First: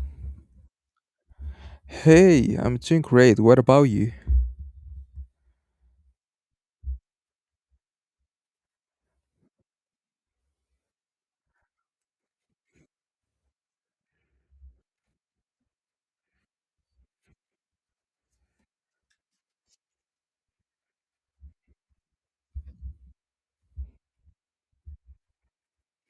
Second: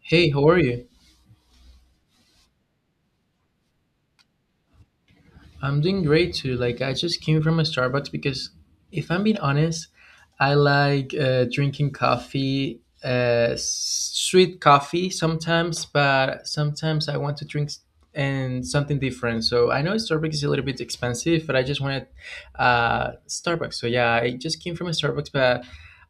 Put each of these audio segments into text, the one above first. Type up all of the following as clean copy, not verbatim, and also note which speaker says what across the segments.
Speaker 1: Hey, how are you?
Speaker 2: Hey, I'm doing great. What about you?
Speaker 1: I'm doing great too. Like, I just came from a Starbucks because, if I'm being honest, I like drinking coffee, sweet coffee sometimes, but sometimes I want to drink and something different. So I know Starbucks is a little bit expensive, but I just wanted Starbucks. So yeah, I just came from a Starbucks, but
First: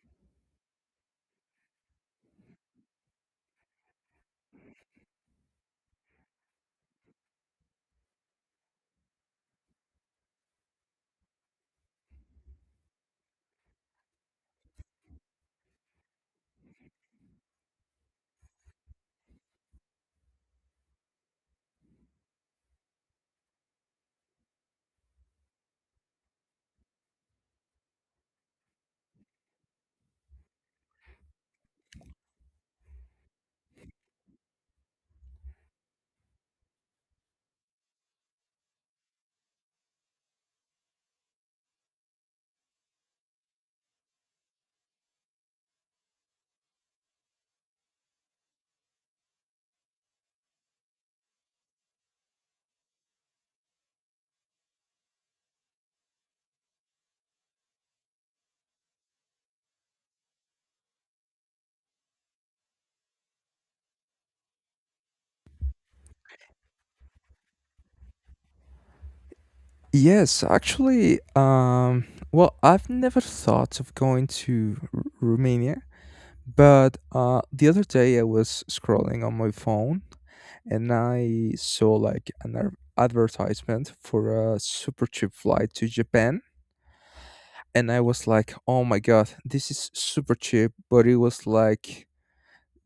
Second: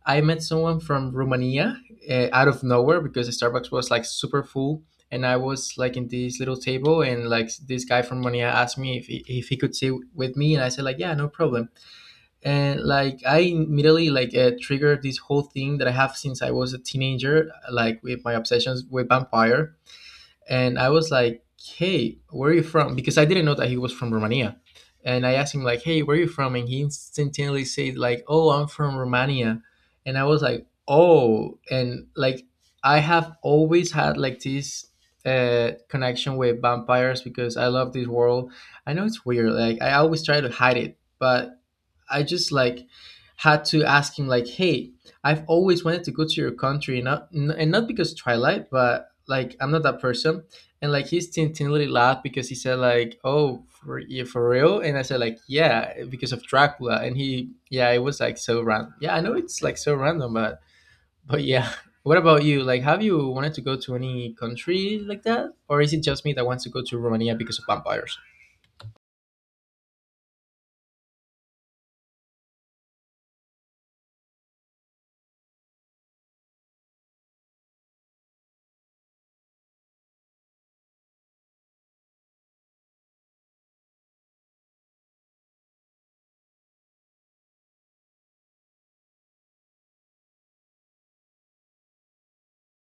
Speaker 1: I met someone from Romania out of nowhere because the Starbucks was like super full and I was like in this little table, and like this guy from Monia asked me if he could sit with me, and I said like yeah, no problem. And like I immediately like triggered this whole thing that I have since I was a teenager, like with my obsessions with vampire, and I was like, "Hey, where are you from?" Because I didn't know that he was from Romania, and I asked him like, "Hey, where are you from?" And he instantaneously said like, "Oh, I'm from Romania," and I was like, "Oh," and like I have always had like this connection with vampires because I love this world. I know it's weird, like I always try to hide it, but I just like had to ask him like, "Hey, I've always wanted to go to your country, not and not because Twilight, but like I'm not that person." And like he's tintinely laughed because he said like, "Oh, for yeah, for real?" And I said like, "Yeah, because of Dracula." And he, yeah, it was like so random. Yeah, I know it's like so random, but yeah. What about you? Like, have you wanted to go to any country like that, or is it just me that wants to go to Romania because of vampires?
Speaker 2: Yes, actually, well, I've never thought of going to Romania, but the other day I was scrolling on my phone, and I saw like an advertisement for a super cheap flight to Japan. And I was like, oh my God, this is super cheap, but it was like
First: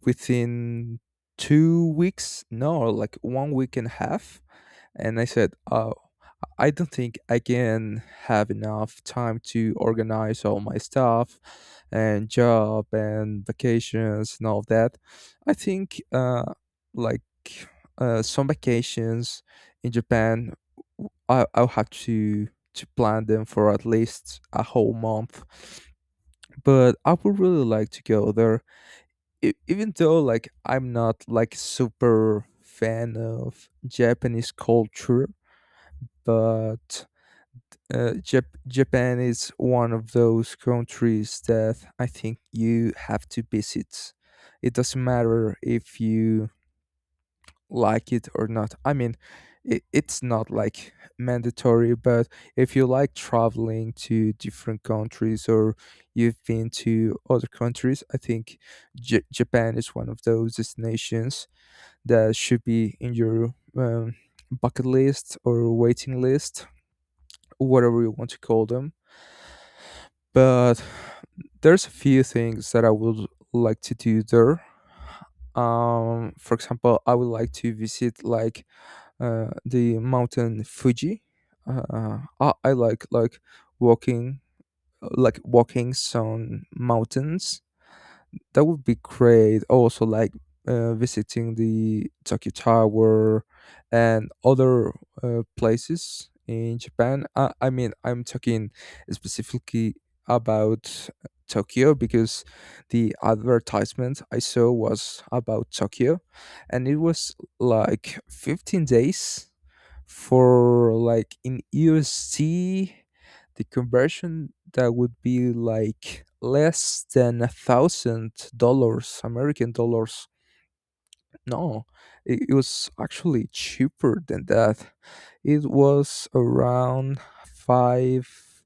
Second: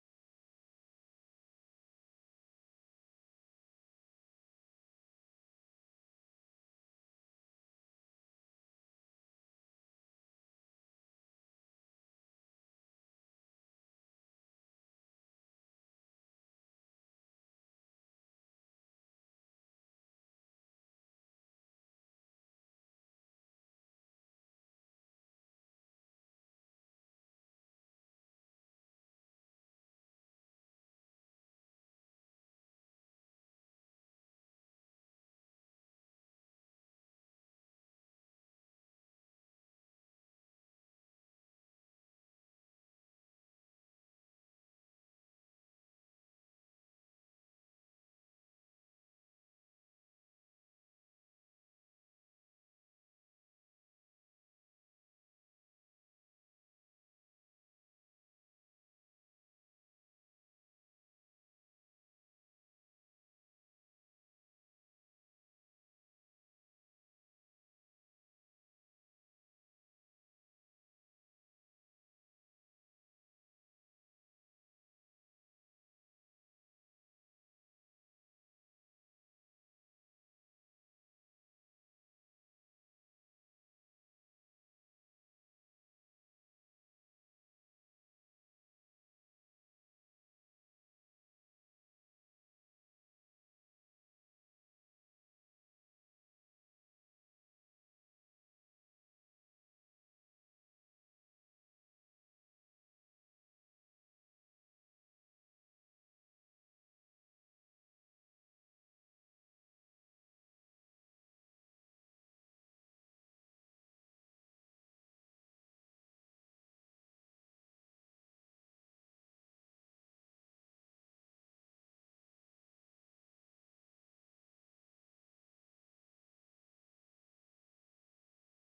Speaker 2: within 2 weeks, no, like one week and a half. And I said, I don't think I can have enough time to organize all my stuff and job and vacations and all that. I think like some vacations in Japan, I'll have to plan them for at least a whole month. But I would really like to go there. Even though, like, I'm not like super fan of Japanese culture. But Japan is one of those countries that I think you have to visit. It doesn't matter if you like it or not. I mean, it's not like mandatory, but if you like traveling to different countries, or you've been to other countries, I think Japan is one of those destinations that should be in your bucket list or waiting list, whatever you want to call them. But there's a few things that I would like to do there. For example, I would like to visit, like, the mountain Fuji. I walking like walking some mountains. That would be great. Also, like, visiting the Tokyo Tower, and other places in Japan. I mean, I'm talking specifically about Tokyo, because the advertisement I saw was about Tokyo, and it was like 15 days, for, like, in USD, the conversion, that would be like less than $1,000, American dollars. No, it was actually cheaper than that. It was around five,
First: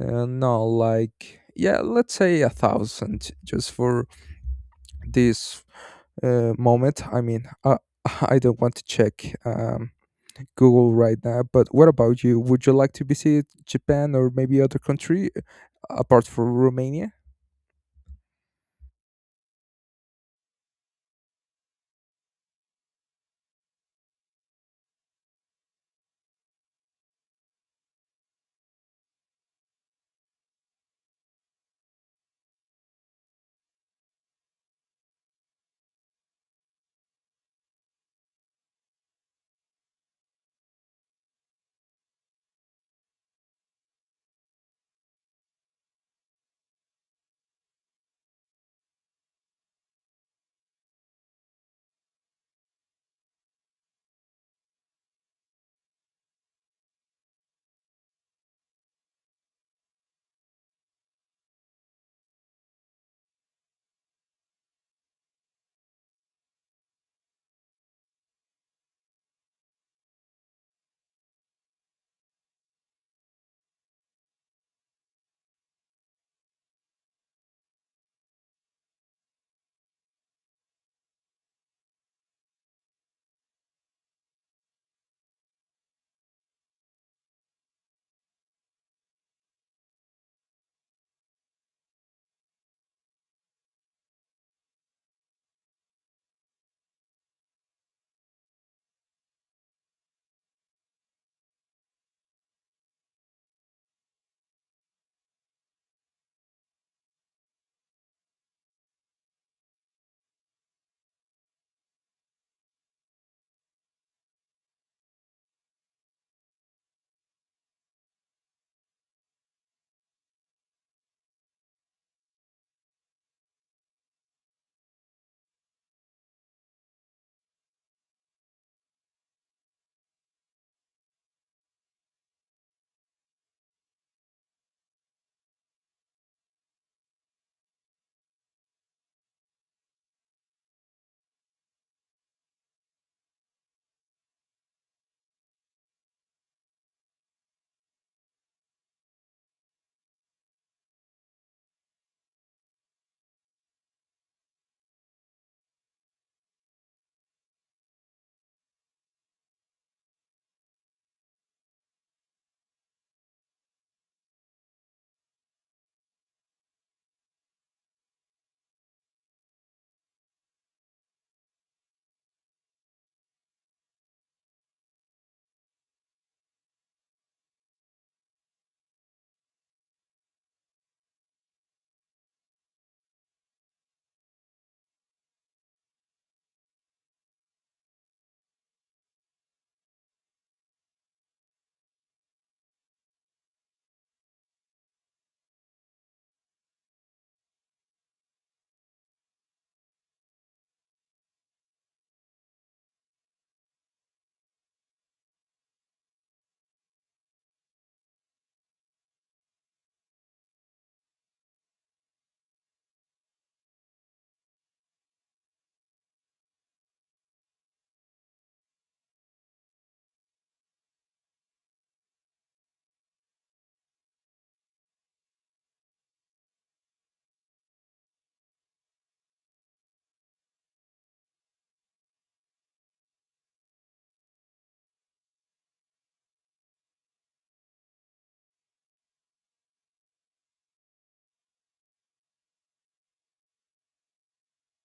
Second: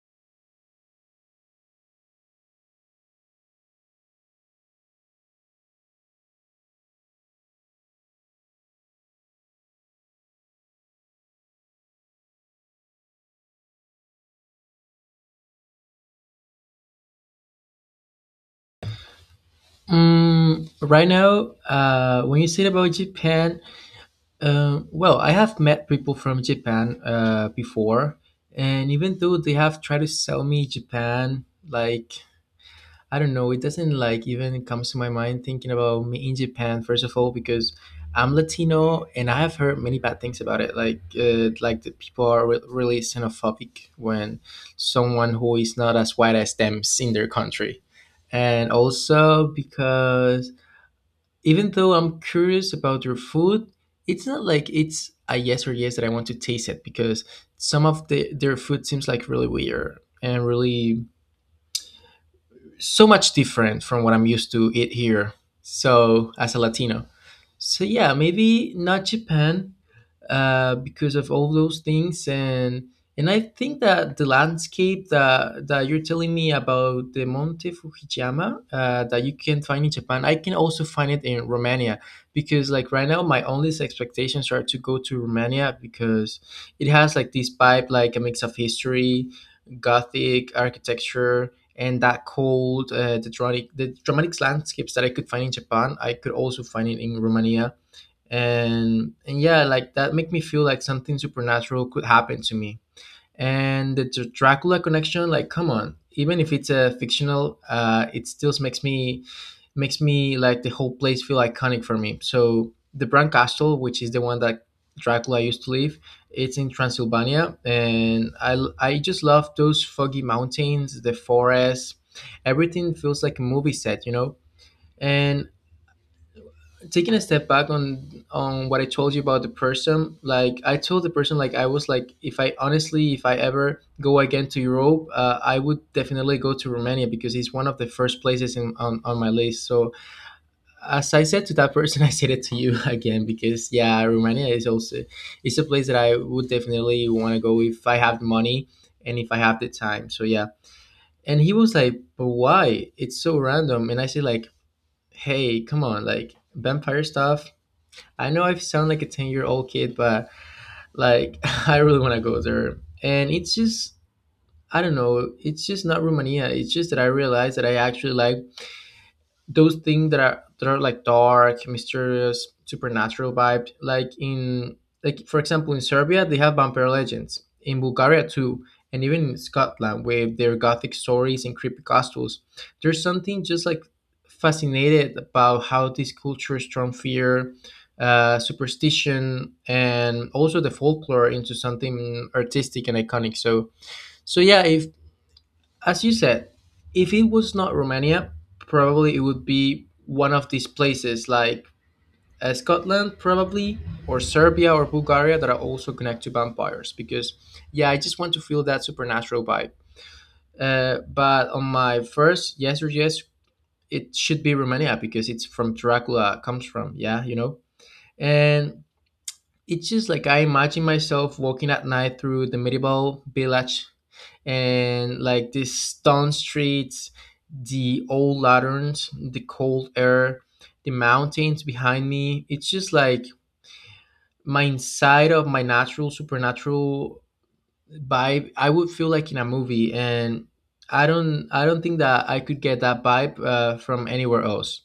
Speaker 2: no, like, yeah, let's say a thousand just for this moment. I mean, I, I don't want to check. Google right now. But what about you? Would you like to visit Japan, or maybe other country apart from Romania?
Speaker 1: Mm, right now, when you said about Japan, um, well, I have met people from Japan before, and even though they have tried to sell me Japan, like I don't know, it doesn't like even comes to my mind thinking about me in Japan. First of all, because I'm Latino, and I have heard many bad things about it. Like the people are really xenophobic when someone who is not as white as them is in their country, and also because even though I'm curious about your food, it's not like it's a yes or yes that I want to taste it because some of the, their food seems like really weird and really so much different from what I'm used to eat here. So as a Latino, so yeah, maybe not Japan, because of all those things and I think that the landscape that you're telling me about the Monte Fujiyama that you can find in Japan, I can also find it in Romania because like right now my only expectations are to go to Romania because it has like this vibe like a mix of history, gothic architecture and that cold the dramatic landscapes that I could find in Japan, I could also find it in Romania and yeah, like that make me feel like something supernatural could happen to me, and the Dracula connection, like come on, even if it's a fictional it still makes me, makes me like the whole place feel iconic for me. So the Bran castle, which is the one that Dracula used to live, it's in Transylvania, and I just love those foggy mountains, the forest, everything feels like a movie set, you know. And taking a step back on what I told you about the person, like I told the person, like I was like, if I honestly, if I ever go again to Europe, I would definitely go to Romania because it's one of the first places in, on my list. So as I said to that person, I said it to you again, because yeah, Romania is also, it's a place that I would definitely want to go if I have the money and if I have the time. So yeah, and he was like, but why? It's so random. And I said like, hey, come on, like vampire stuff, I know I sound like a ten-year-old year old kid, but like I really want to go there. And it's just, I don't know, it's just not Romania. It's just that I realized that I actually like those things that are like dark, mysterious, supernatural vibe. Like in, like for example in Serbia they have vampire legends. In Bulgaria too, and even in Scotland with their gothic stories and creepy castles. There's something just like fascinated about how these cultures turn fear, superstition, and also the folklore into something artistic and iconic. So yeah, if as you said, if it was not Romania, probably it would be one of these places like Scotland, probably, or Serbia or Bulgaria that are also connected to vampires. Because, yeah, I just want to feel that supernatural vibe. But on my first yes or yes, it should be Romania because it's from Dracula comes from. Yeah, you know. And it's just like I imagine myself walking at night through the medieval village and like these stone streets, the old lanterns, the cold air, the mountains behind me. It's just like my inside of my natural supernatural vibe. I would feel like in a movie, and I don't think that I could get that vibe from anywhere else.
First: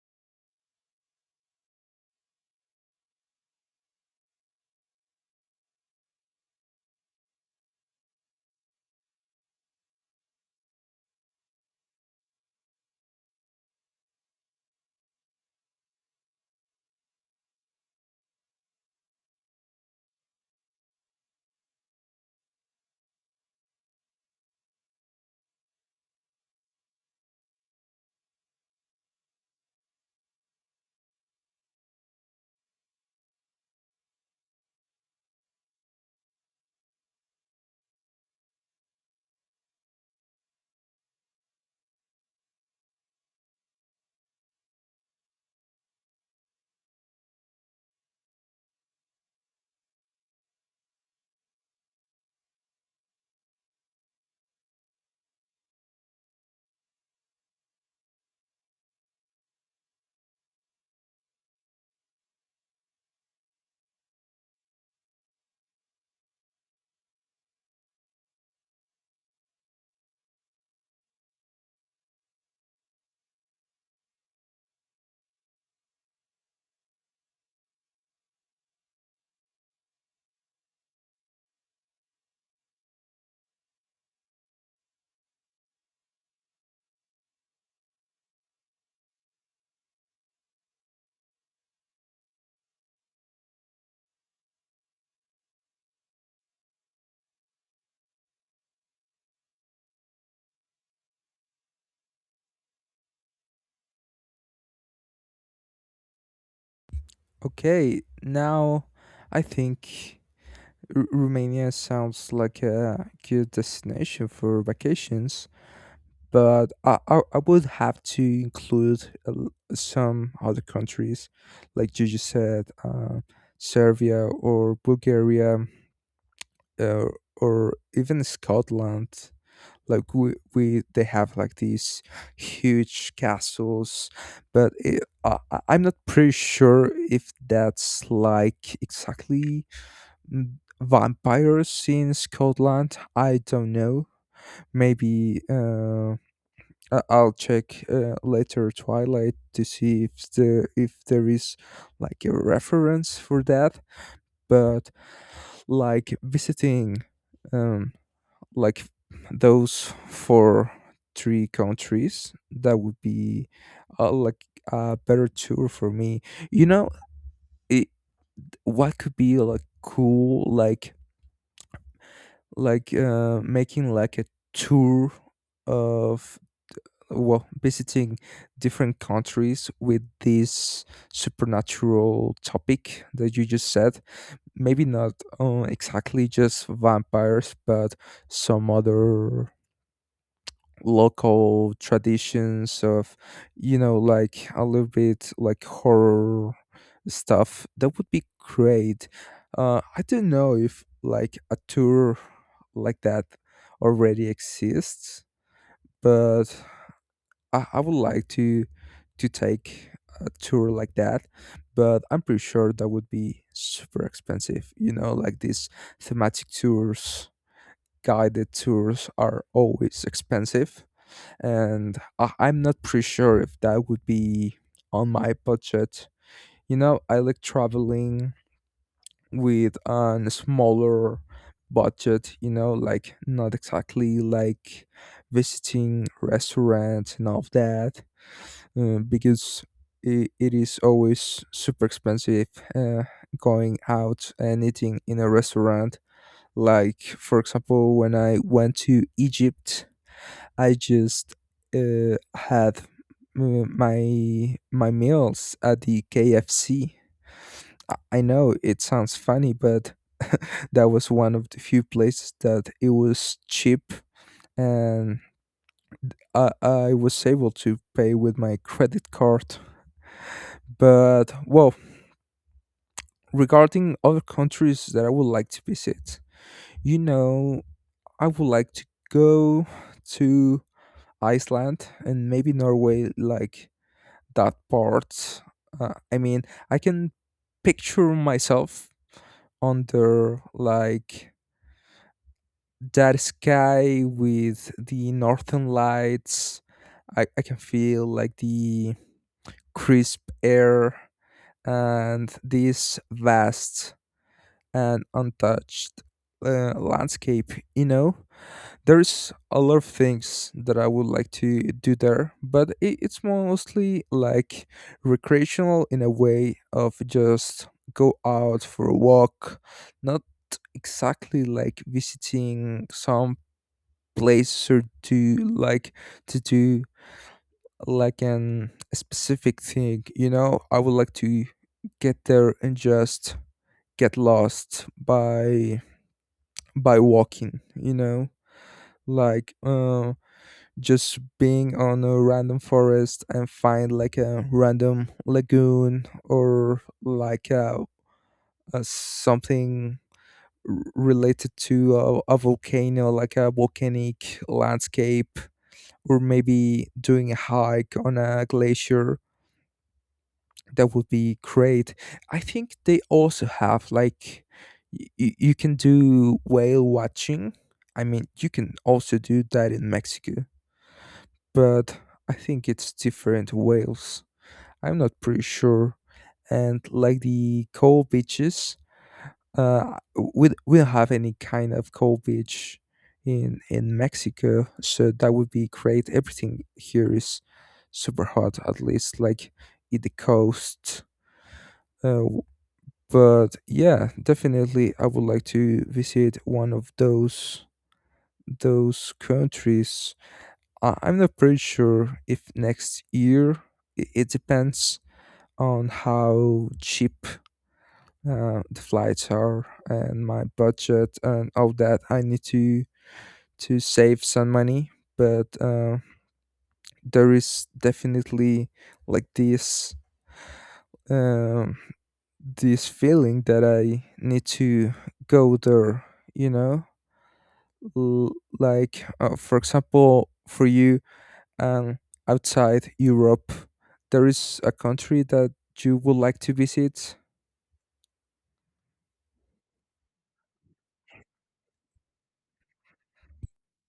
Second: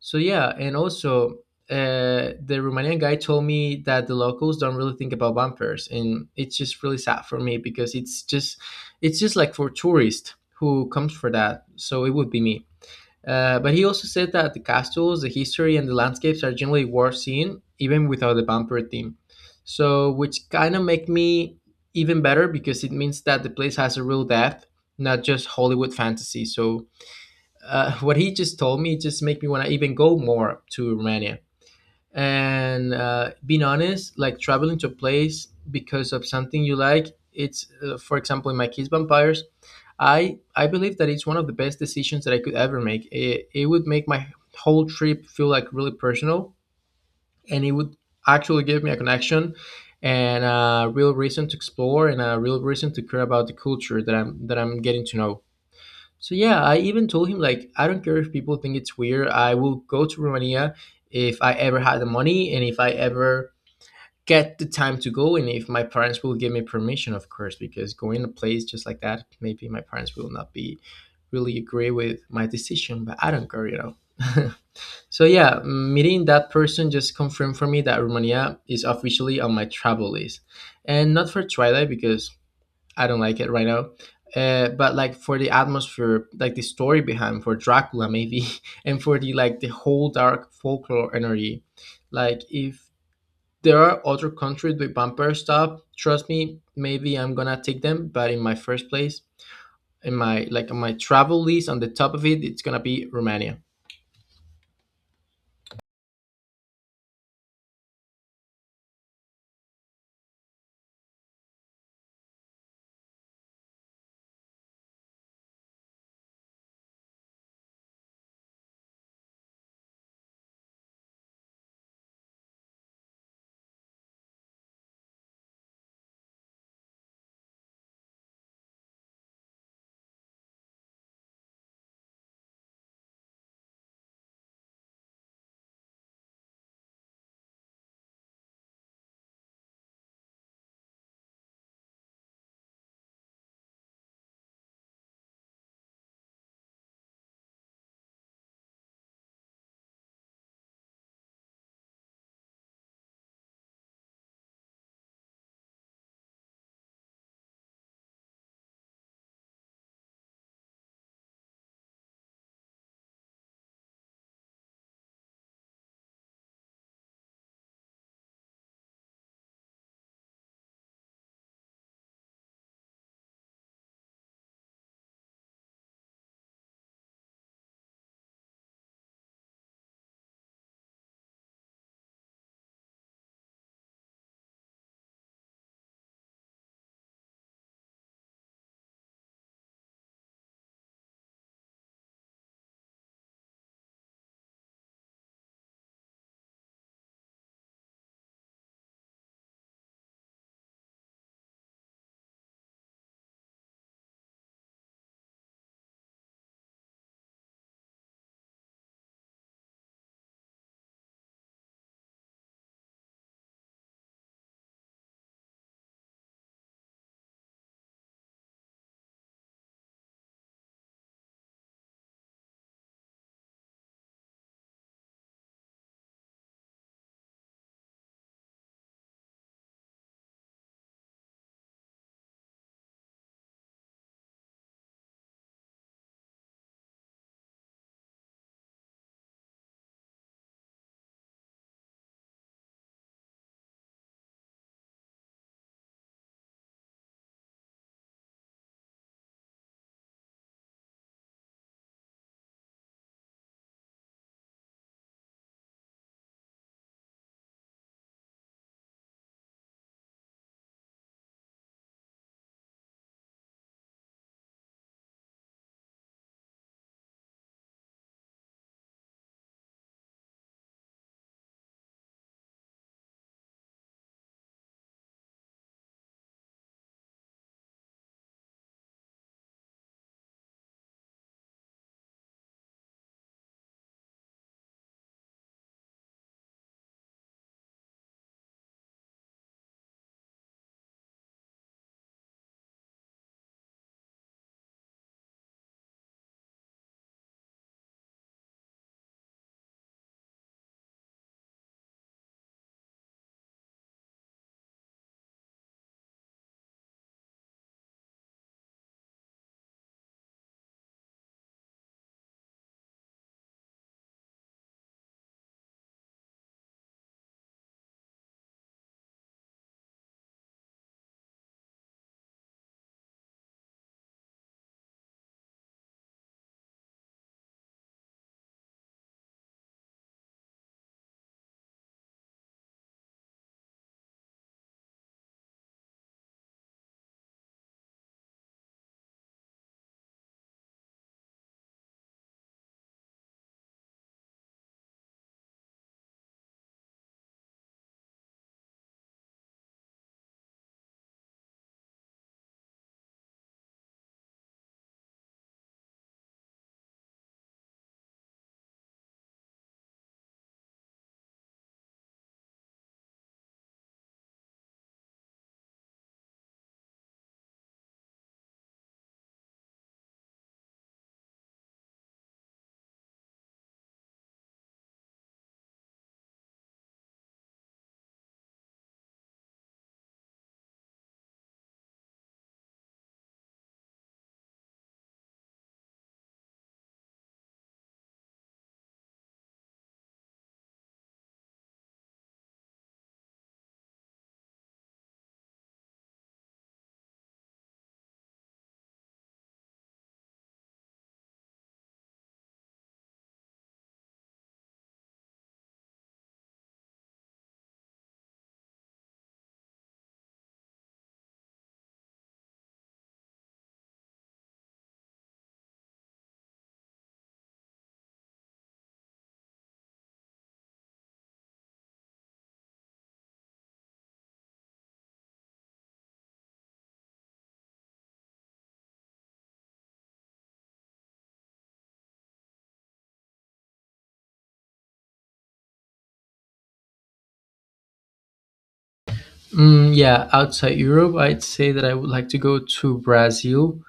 Speaker 1: So yeah, and also the Romanian guy told me that the locals don't really think about vampires, and it's just really sad for me because it's just, it's just like for tourists who comes for that. So it would be me. But he also said that the castles, the history, and the landscapes are generally worth seeing even without the vampire theme. So which kind of make me even better because it means that the place has a real depth, not just Hollywood fantasy. So what he just told me just make me want to even go more to Romania. And being honest, like traveling to a place because of something you like, it's for example in my case, vampires. I believe that it's one of the best decisions that I could ever make. It would make my whole trip feel like really personal, and it would actually give me a connection and a real reason to explore and a real reason to care about the culture that I'm getting to know. So yeah, I even told him like I don't care if people think it's weird. I will go to Romania if I ever had the money and if I ever get the time to go, and if my parents will give me permission, of course, because going to place just like that, maybe my parents will not be really agree with my decision, but I don't care, you know. So yeah, meeting that person just confirmed for me that Romania is officially on my travel list. And not for Twilight because I don't like it right now. But like for the atmosphere, like the story behind for Dracula maybe, and for the, like the whole dark folklore energy, like if there are other countries with vampire stuff, trust me, maybe I'm gonna take them. But in my first place, in my like on my travel list, on the top of it, it's gonna be Romania.
Speaker 2: Okay, now I think Romania sounds like a good destination for vacations, but I would have to include some other countries, like you just said, Serbia or Bulgaria, uh, or even Scotland. Like, we they have like these huge castles, but I'm not pretty sure if that's like exactly, mm, vampires in Scotland. I don't know. Maybe I'll check later, Twilight, to see if there is like a reference for that. But, like, visiting, um like, those for three countries, that would be, like, a better tour for me, you know. It, what could be like cool, like, making like a tour of, well, visiting different countries with this supernatural topic that you just said. Maybe not, exactly just vampires, but some other local traditions of, you know, like, a little bit like horror stuff. That would be great. I don't know if, like, a tour like that already exists, but I would like to take a tour like that. But I'm pretty sure that would be super expensive, you know, like these thematic tours, guided tours are always expensive. And I'm not pretty sure if that would be on my budget. You know, I like traveling with a smaller budget, you know, like, not exactly like visiting restaurants and all of that, because it is always super expensive, uh, going out and eating in a restaurant. Like, for example, when I went to Egypt, I just had my meals at the KFC. I know it sounds funny, but that was one of the few places that it was cheap, and I was able to pay with my credit card. But, well, regarding other countries that I would like to visit, you know, I would like to go to Iceland, and maybe Norway, like that part. I mean, I can picture myself under, like, that sky with the northern lights. I can feel, like, the crisp air, and this vast and untouched landscape, you know? There's a lot of things that I would like to do there, but it's mostly, like, recreational, in a way of just, go out for a walk, not exactly like visiting some place, or to, like, to do like an a specific thing, you know. I would like to get there and just get lost by walking, you know, like, just being on a random forest and find like a random lagoon, or like a something, related to a volcano, like a volcanic landscape. Or maybe doing a hike on a glacier. That would be great. I think they also have, like, you can do whale watching. I mean, you can also do that in Mexico, but I think it's different Wales. I'm not pretty sure. And like the cold beaches, uh, we don't have any kind of cold beach in Mexico, so that would be great. Everything here is super hot, at least like in the coast. Uh, but yeah, definitely, I would like to visit one of those countries. I'm not pretty sure if next year it depends on how cheap the flights are, and my budget, and all that. I need to save some money, but there is definitely like this, um, this feeling that I need to go there. You know, L- like, for example, for you. And outside Europe, there is a country that you would like to visit?
Speaker 1: Mm, yeah, outside Europe, I'd say that I would like to go to Brazil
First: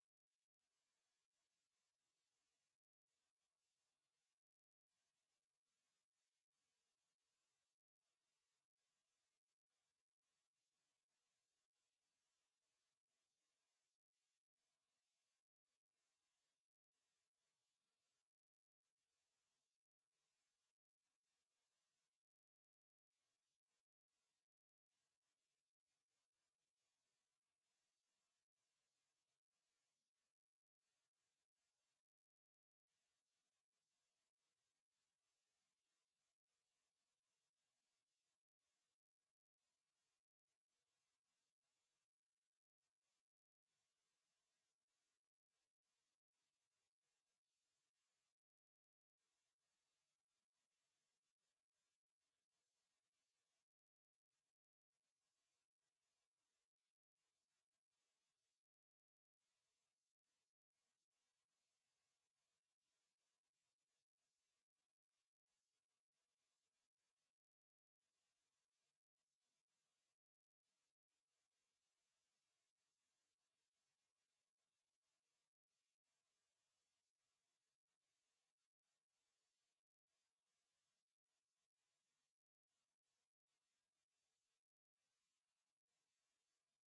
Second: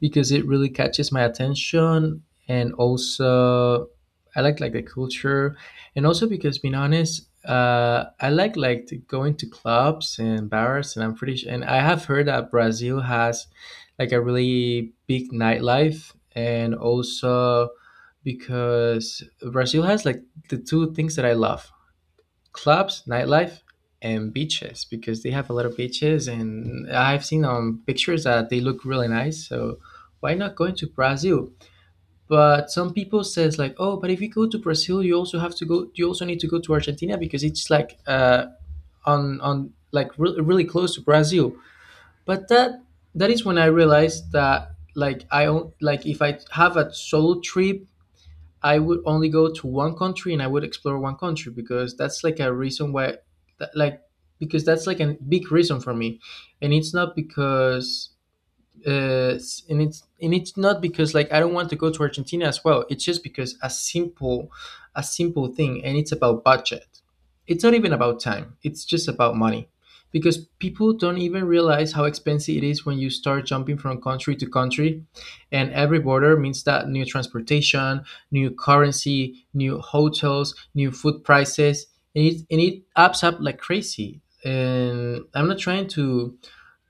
Speaker 1: because it really catches my attention, and also I like the culture, and also because being honest, I like to going to clubs and bars, and I'm pretty sure, and I have heard that Brazil has like a really big nightlife, and also because Brazil has like the two things that I love. Clubs, nightlife, and beaches because they have a lot of beaches, and I've seen on pictures that they look really nice. So why not going to Brazil? But some people says like, oh, but if you go to Brazil, you also have to go. You also need to go to Argentina because it's like on, like really close to Brazil. But that is when I realized that like I own, like if I have a solo trip I would only go to one country and I would explore one country because that's like a reason why, that, like, because that's like a big reason for me. And it's not because uh, and it's not because like I don't want to go to Argentina as well. It's just because a simple thing, and it's about budget. It's not even about time. It's just about money, because people don't even realize how expensive it is when you start jumping from country to country, and every border means that new transportation, new currency, new hotels, new food prices, and it adds up like crazy. And I'm not trying to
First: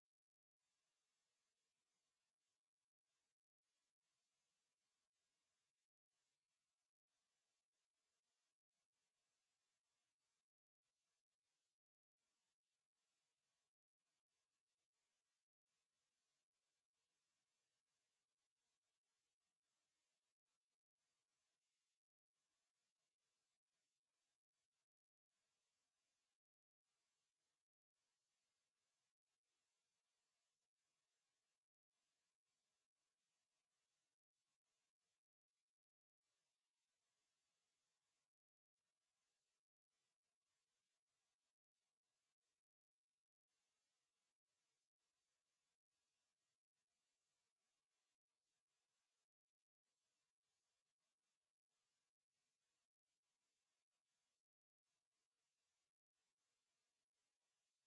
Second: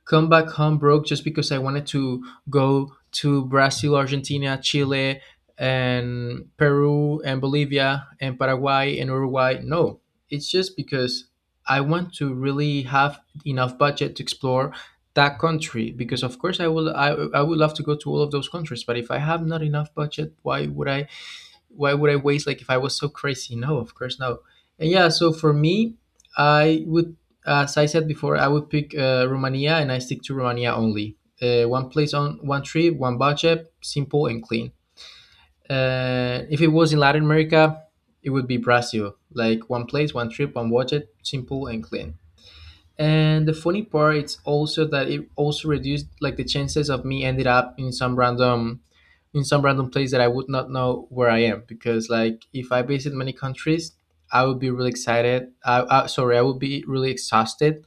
Speaker 1: come back home broke just because I wanted to go to Brazil, Argentina, Chile, and Peru, and Bolivia, and Paraguay, and Uruguay. No, it's just because I want to really have enough budget to explore that country, because of course I would love to go to all of those countries, but if I have not enough budget, why would I waste, like if I was so crazy? No, of course no. And yeah, so for me, I would, as I said before, I would pick Romania and I stick to Romania only. One place on one trip, one budget, simple and clean. If it was in Latin America, it would be Brazil. Like one place, one trip, one budget, simple and clean. And the funny part is also that it also reduced like the chances of me ended up in some random place that I would not know where I am, because like if I visit many countries, I would be really excited. I would be really exhausted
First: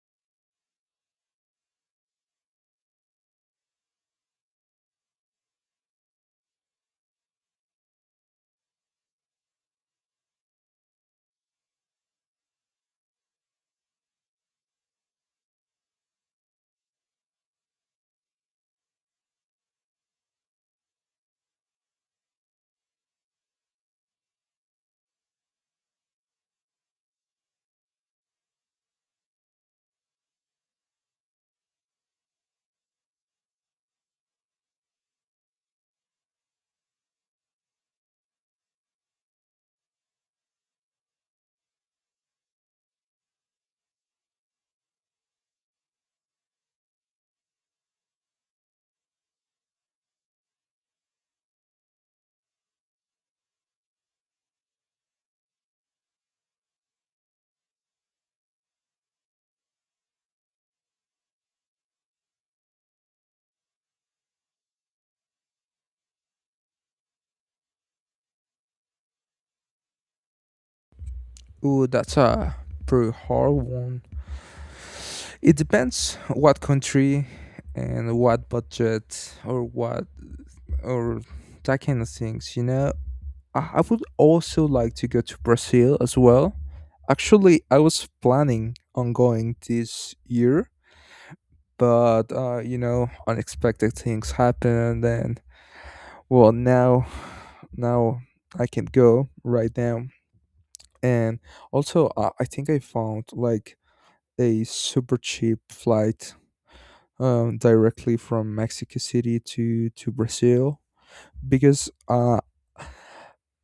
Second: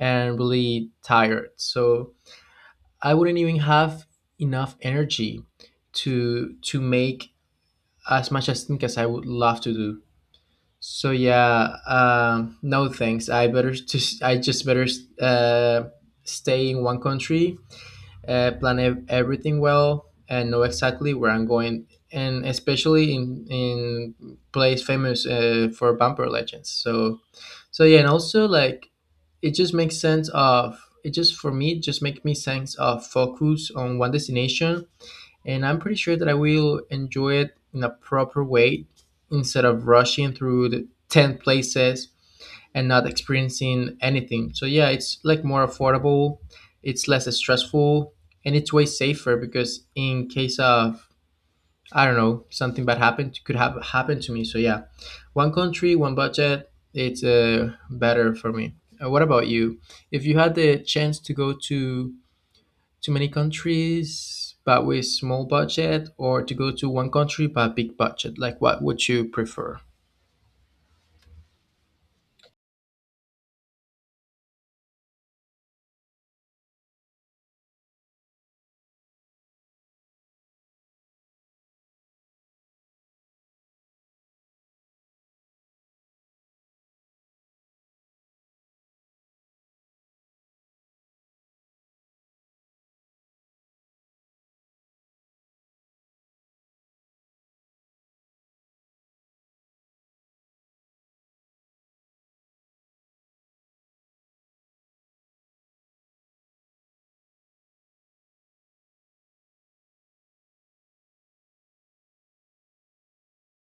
Speaker 1: and really tired. So I wouldn't even have enough energy to make as much as think as I would love to do. So yeah, no thanks. I better just I just better uh, stay in one country, plan everything well, and know exactly where I'm going, and especially in place famous for bumper legends. So yeah, and also like it just makes sense of it just for me it just make me sense of focus on one destination, and I'm pretty sure that I will enjoy it in a proper way instead of rushing through the 10 places and not experiencing anything. So yeah, it's like more affordable, it's less stressful, and it's way safer because in case of I don't know, something bad happened could have happened to me. So yeah, one country, one budget, it's better for me. What about you? If you had the chance to go to many countries but with small budget, or to go to one country but big budget, like what would you prefer?
Speaker 2: Ooh, that's a pretty hard one. It depends what country, and what budget, or what, or that kind of things, you know. I would also like to go to Brazil as well. Actually, I was planning on going this year, but you know, unexpected things happened, and well, now I can't go right now. And also, I think I found like a super cheap flight, directly from Mexico City to Brazil, because uh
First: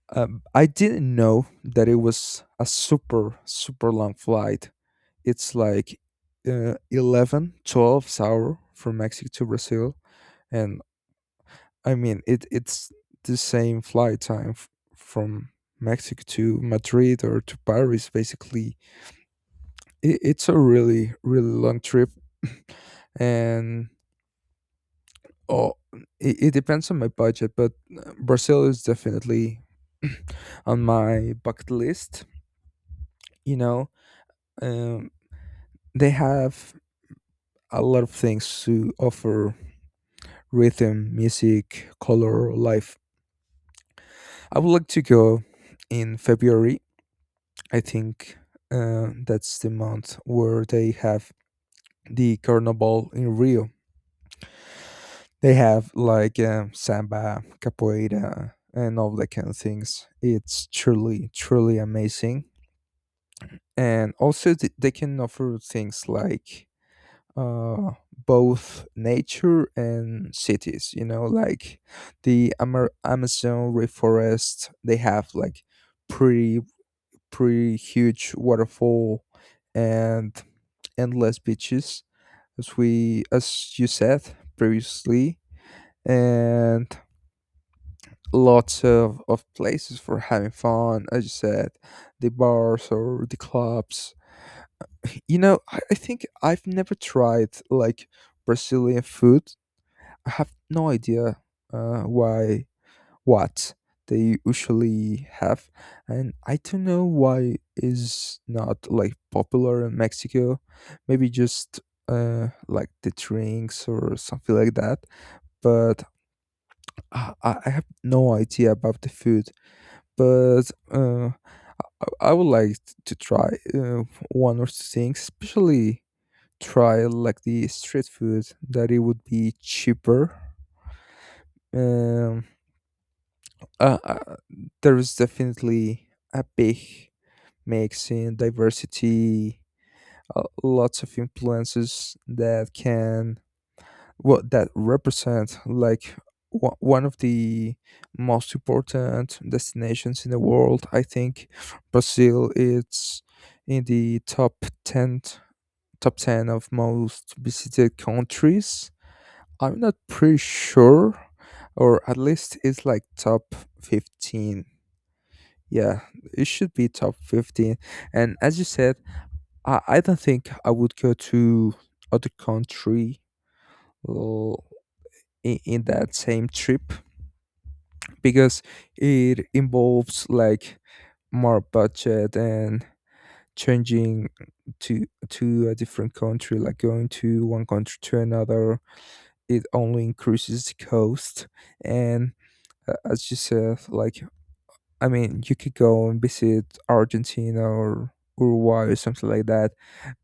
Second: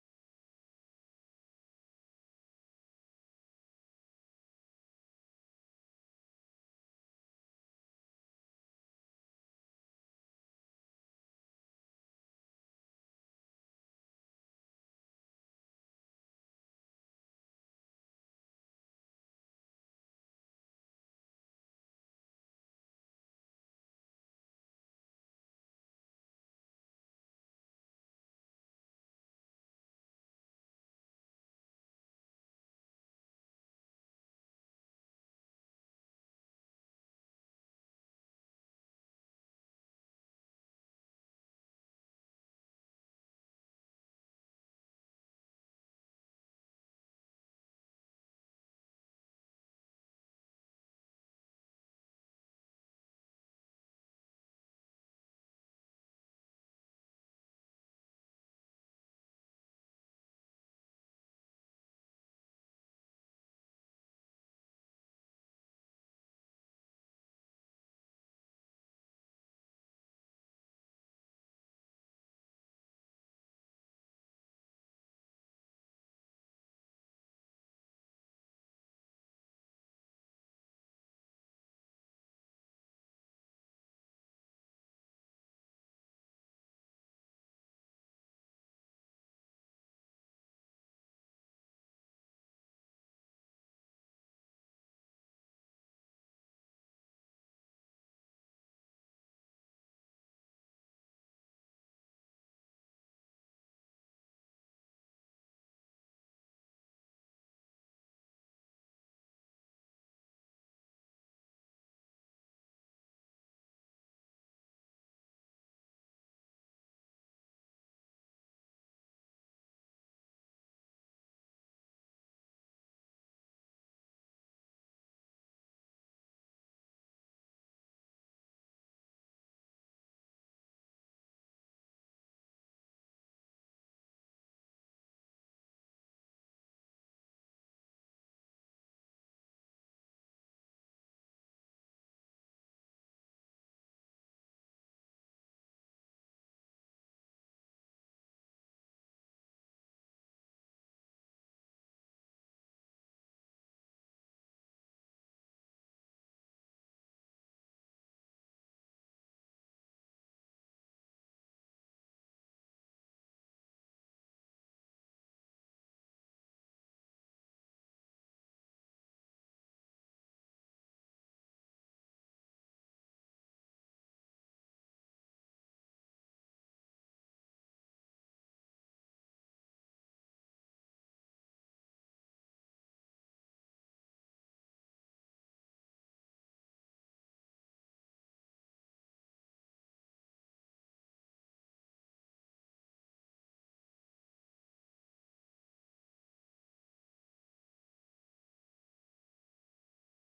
Speaker 2: Um, I didn't know that it was a super, super long flight. It's like 11, 12 hour from Mexico to Brazil. And I mean, it's the same flight time from Mexico to Madrid, or to Paris, basically. It's a really, really long trip. And, oh, it depends on my budget, but Brazil is definitely on my bucket list. You know, um, they have a lot of things to offer: rhythm, music, color, life. I would like to go in February. I think that's the month where they have the carnival in Rio. They have, like, samba, capoeira, and all that kind of things. It's truly, truly amazing. And also, they can offer things like uh, both nature and cities. You know, like the Amazon rainforest, they have like pretty, pretty huge waterfall, and endless beaches, as we, as you said previously, and lots of places for having fun, as you said, the bars or the clubs, you know. I think I've never tried, like, Brazilian food. I have no idea, why what they usually have, and I don't know why is not, like, popular in Mexico. Maybe just, like, the drinks or something like that. But I have no idea about the food. But I would like to try one or two things, especially try like the street food, that it would be cheaper. Um, uh, uh, there is definitely a big mix in diversity, lots of influences that represent, like, one of the most important destinations in the world. I think Brazil is in the top ten, of most visited countries. I'm not pretty sure, or at least it's like top 15. Yeah, it should be top 15. And as you said, I don't think I would go to other country, uh, in that same trip, because it involves like more budget, and changing to a different country, like going to one country to another, it only increases the cost. And as you said, like, I mean, you could go and visit Argentina, or Uruguay, or something like that,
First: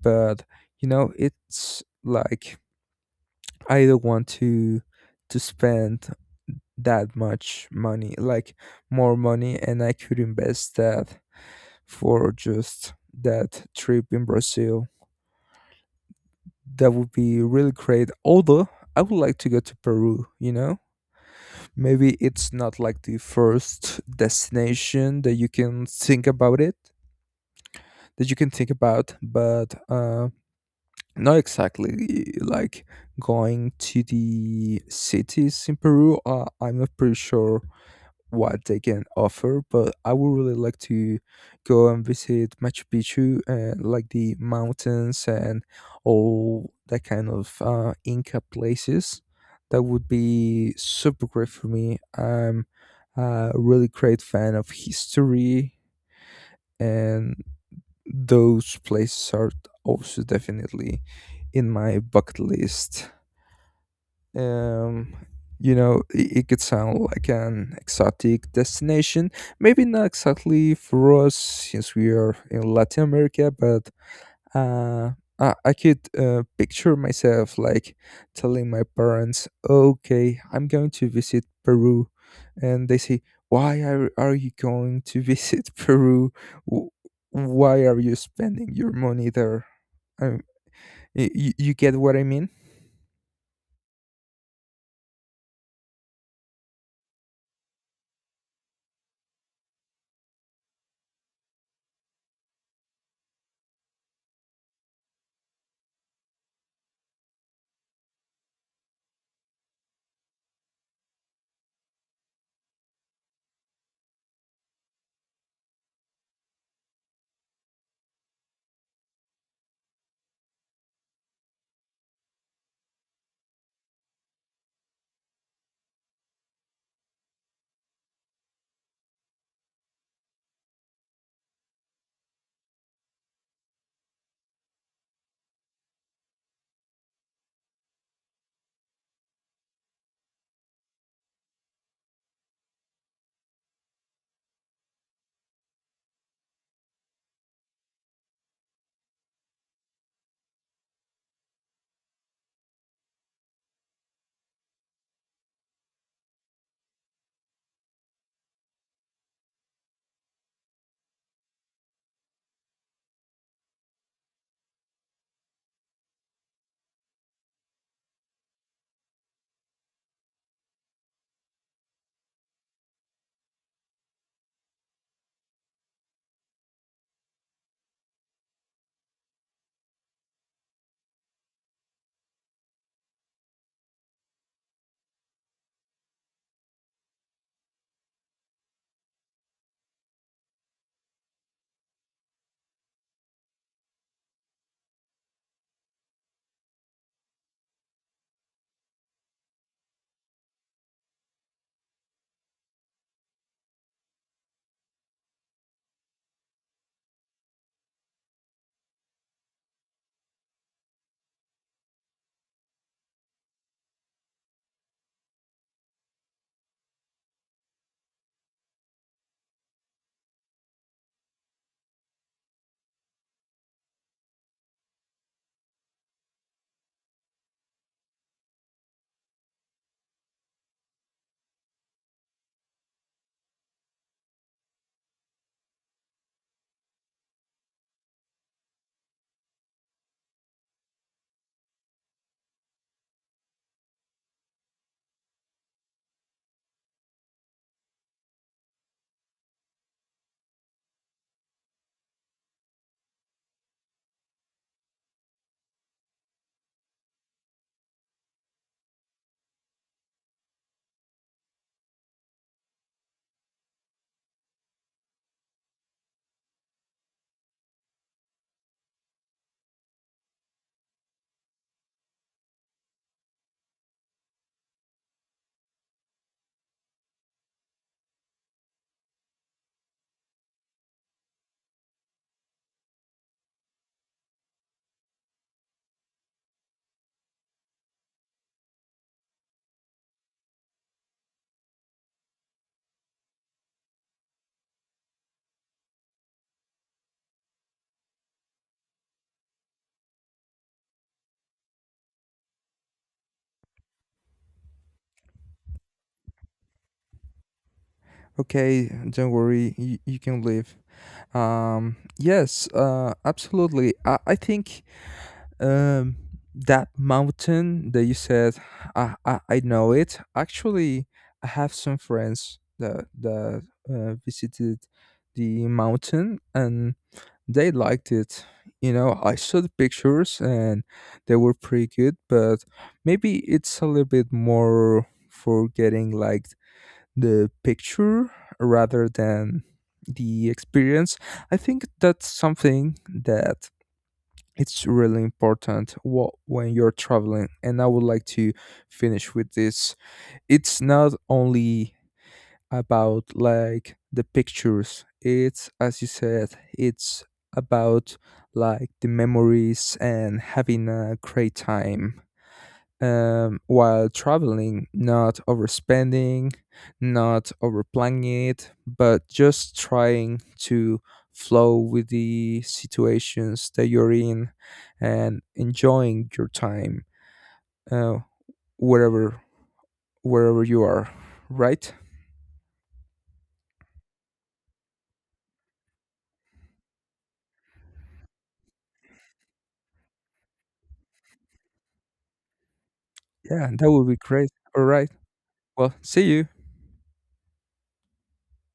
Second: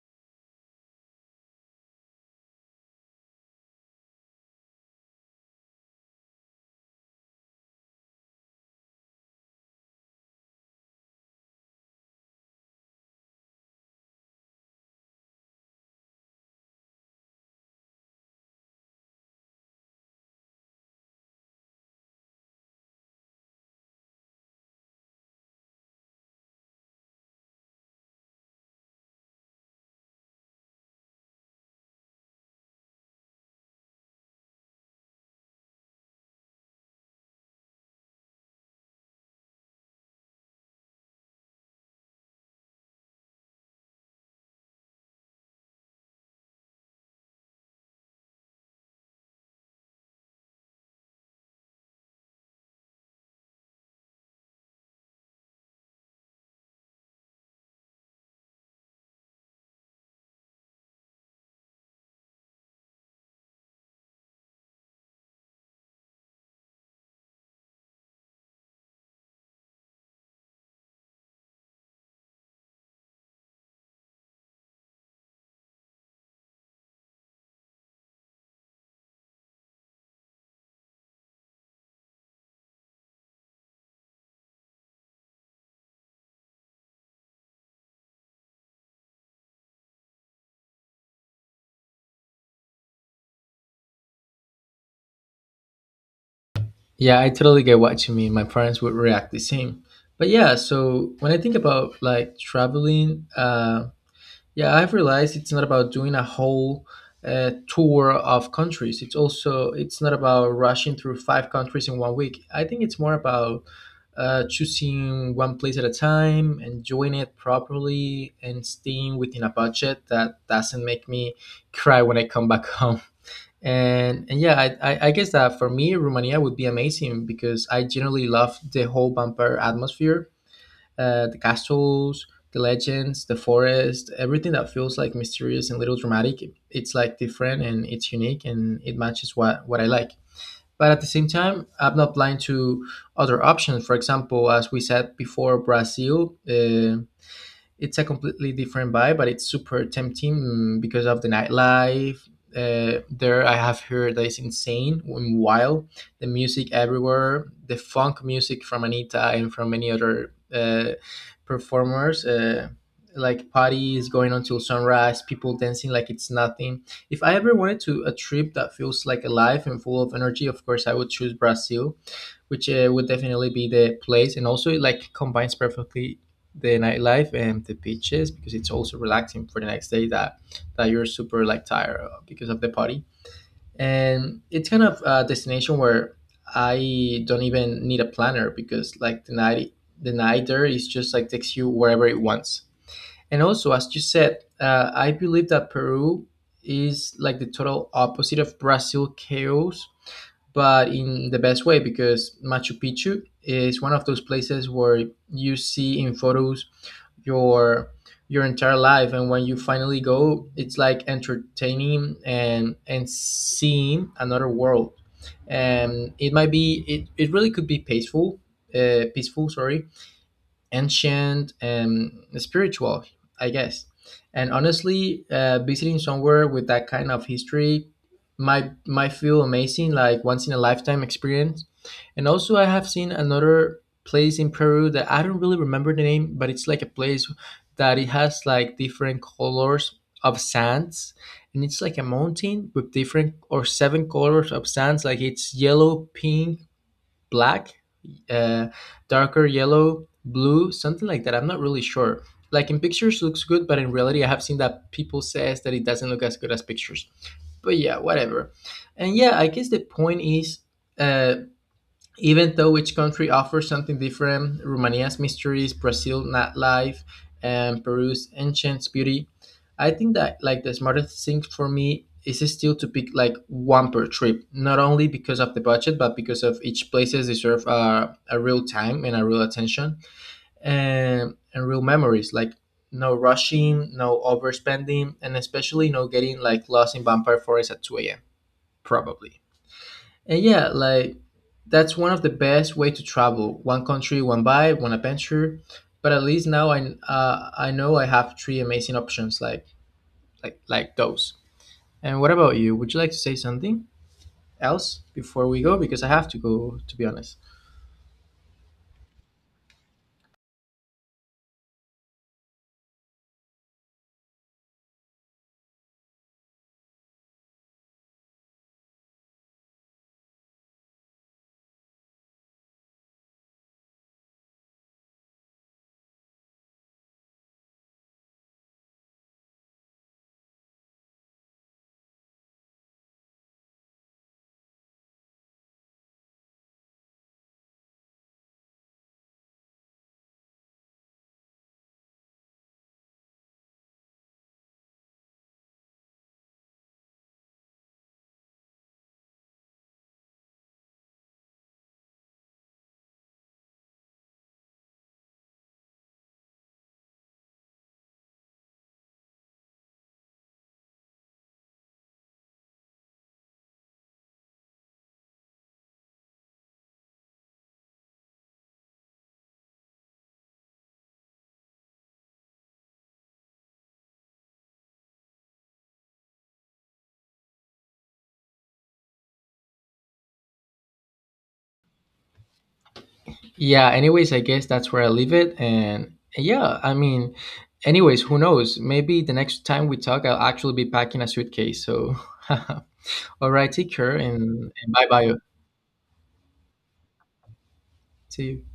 Speaker 2: but, you know, it's like I don't want to spend that much money, like more money, and I could invest that for just that trip in Brazil. That would be really great. Although I would like to go to Peru, you know? Maybe it's not like the first destination that you can think about it, that you can think about, but not exactly like going to the cities in Peru. I'm not pretty sure what they can offer, but I would really like to go and visit Machu Picchu, and like the mountains, and all that kind of Inca places. That would be super great for me. I'm a really great fan of history, and those places are also definitely in my bucket list. Um, you know, it could sound like an exotic destination. Maybe not exactly for us since we are in Latin America, but uh, I could picture myself, like, telling my parents, okay, I'm going to visit Peru. And they say, why are you going to visit Peru? Wh- Why are you spending your money there? Um, you, you get what I mean?
Speaker 1: Yeah, I totally get what you mean. My parents would react the same. But yeah, so when I think about like traveling, yeah, I've realized it's not about doing a whole tour of countries. It's not about rushing through five countries in one week. I think it's more about choosing one place at a time, enjoying it properly, and staying within a budget that doesn't make me cry when I come back home. And yeah, I guess that for me, Romania would be amazing because I generally love the whole vampire atmosphere, the castles, the legends, the forest, everything that feels like mysterious and little dramatic. It's like different and it's unique and it matches what I like. But at the same time, I'm not blind to other options. For example, as we said before, Brazil. It's a completely different vibe, but it's super tempting because of the nightlife. I have heard that it's insane and wild. The music everywhere, the funk music from Anita and from many other performers. Like parties going on till sunrise, people dancing like it's nothing. If I ever wanted to a trip that feels like alive and full of energy, of course I would choose Brazil, which would definitely be the place, and also it like combines perfectly the nightlife and the beaches because it's also relaxing for the next day that you're super like tired of because of the party. And it's kind of a destination where I don't even need a planner because like the night there is just like takes you wherever it wants. And also, as you said, I believe that Peru is like the total opposite of Brazil chaos, but in the best way, because Machu Picchu is one of those places where you see in photos your your entire life, and when you finally go it's like entertaining and seeing another world. And it might be it really could be peaceful, sorry, ancient and spiritual, I guess. And honestly, visiting somewhere with that kind of history might feel amazing, like once in a lifetime experience. And also, I have seen another place in Peru that I don't really remember the name, but it's like a place that it has like different colors of sands, and it's like a mountain with different or seven colors of sands, like it's yellow, pink, black, uh, darker yellow, blue, something like that. I'm not really sure. Like in pictures looks good, but in reality I have seen that people says that it doesn't look as good as pictures. But yeah, whatever. And yeah, I guess the point is uh even though each country offers something different, Romania's mysteries, Brazil nightlife, and Peru's ancient beauty, I think that like the smartest thing for me is still to pick like one per trip, not only because of the budget, but because of each places deserve a real time and a real attention and real memories. Like no rushing, no overspending, and especially no getting like lost in vampire forest at 2 a.m. Probably. And yeah, like that's one of the best way to travel. One country, one vibe, one adventure. But at least now I know I have three amazing options like like those. And what about you? Would you like to say something else before we go? Because I have to go to be honest.
Speaker 2: Okay, don't worry, you can leave. Um, yes, absolutely. I think, um that mountain that you said, I know it, actually, I have some friends that visited the mountain, and they liked it. You know, I saw the pictures, and they were pretty good, but maybe it's a little bit more for getting like the picture rather than the experience. I think that's something that it's really important, what, when you're traveling. And I would like to finish with this. It's not only about, like, the pictures. It's, as you said, it's about, like, the memories and having a great time, while traveling. Not overspending, not overplanning it, but just trying to flow with the situations that you're in, and enjoying your time, uh, wherever wherever you are, right?
Speaker 1: Yeah. Anyways, I guess that's where I leave it. And yeah, I mean, anyways, who knows? Maybe the next time we talk, I'll actually be packing a suitcase. So, all
Speaker 2: Yeah,
Speaker 1: right,
Speaker 2: that
Speaker 1: take
Speaker 2: would be
Speaker 1: care and,
Speaker 2: great. All
Speaker 1: bye
Speaker 2: right.
Speaker 1: bye.
Speaker 2: Well, see you.
Speaker 1: See you.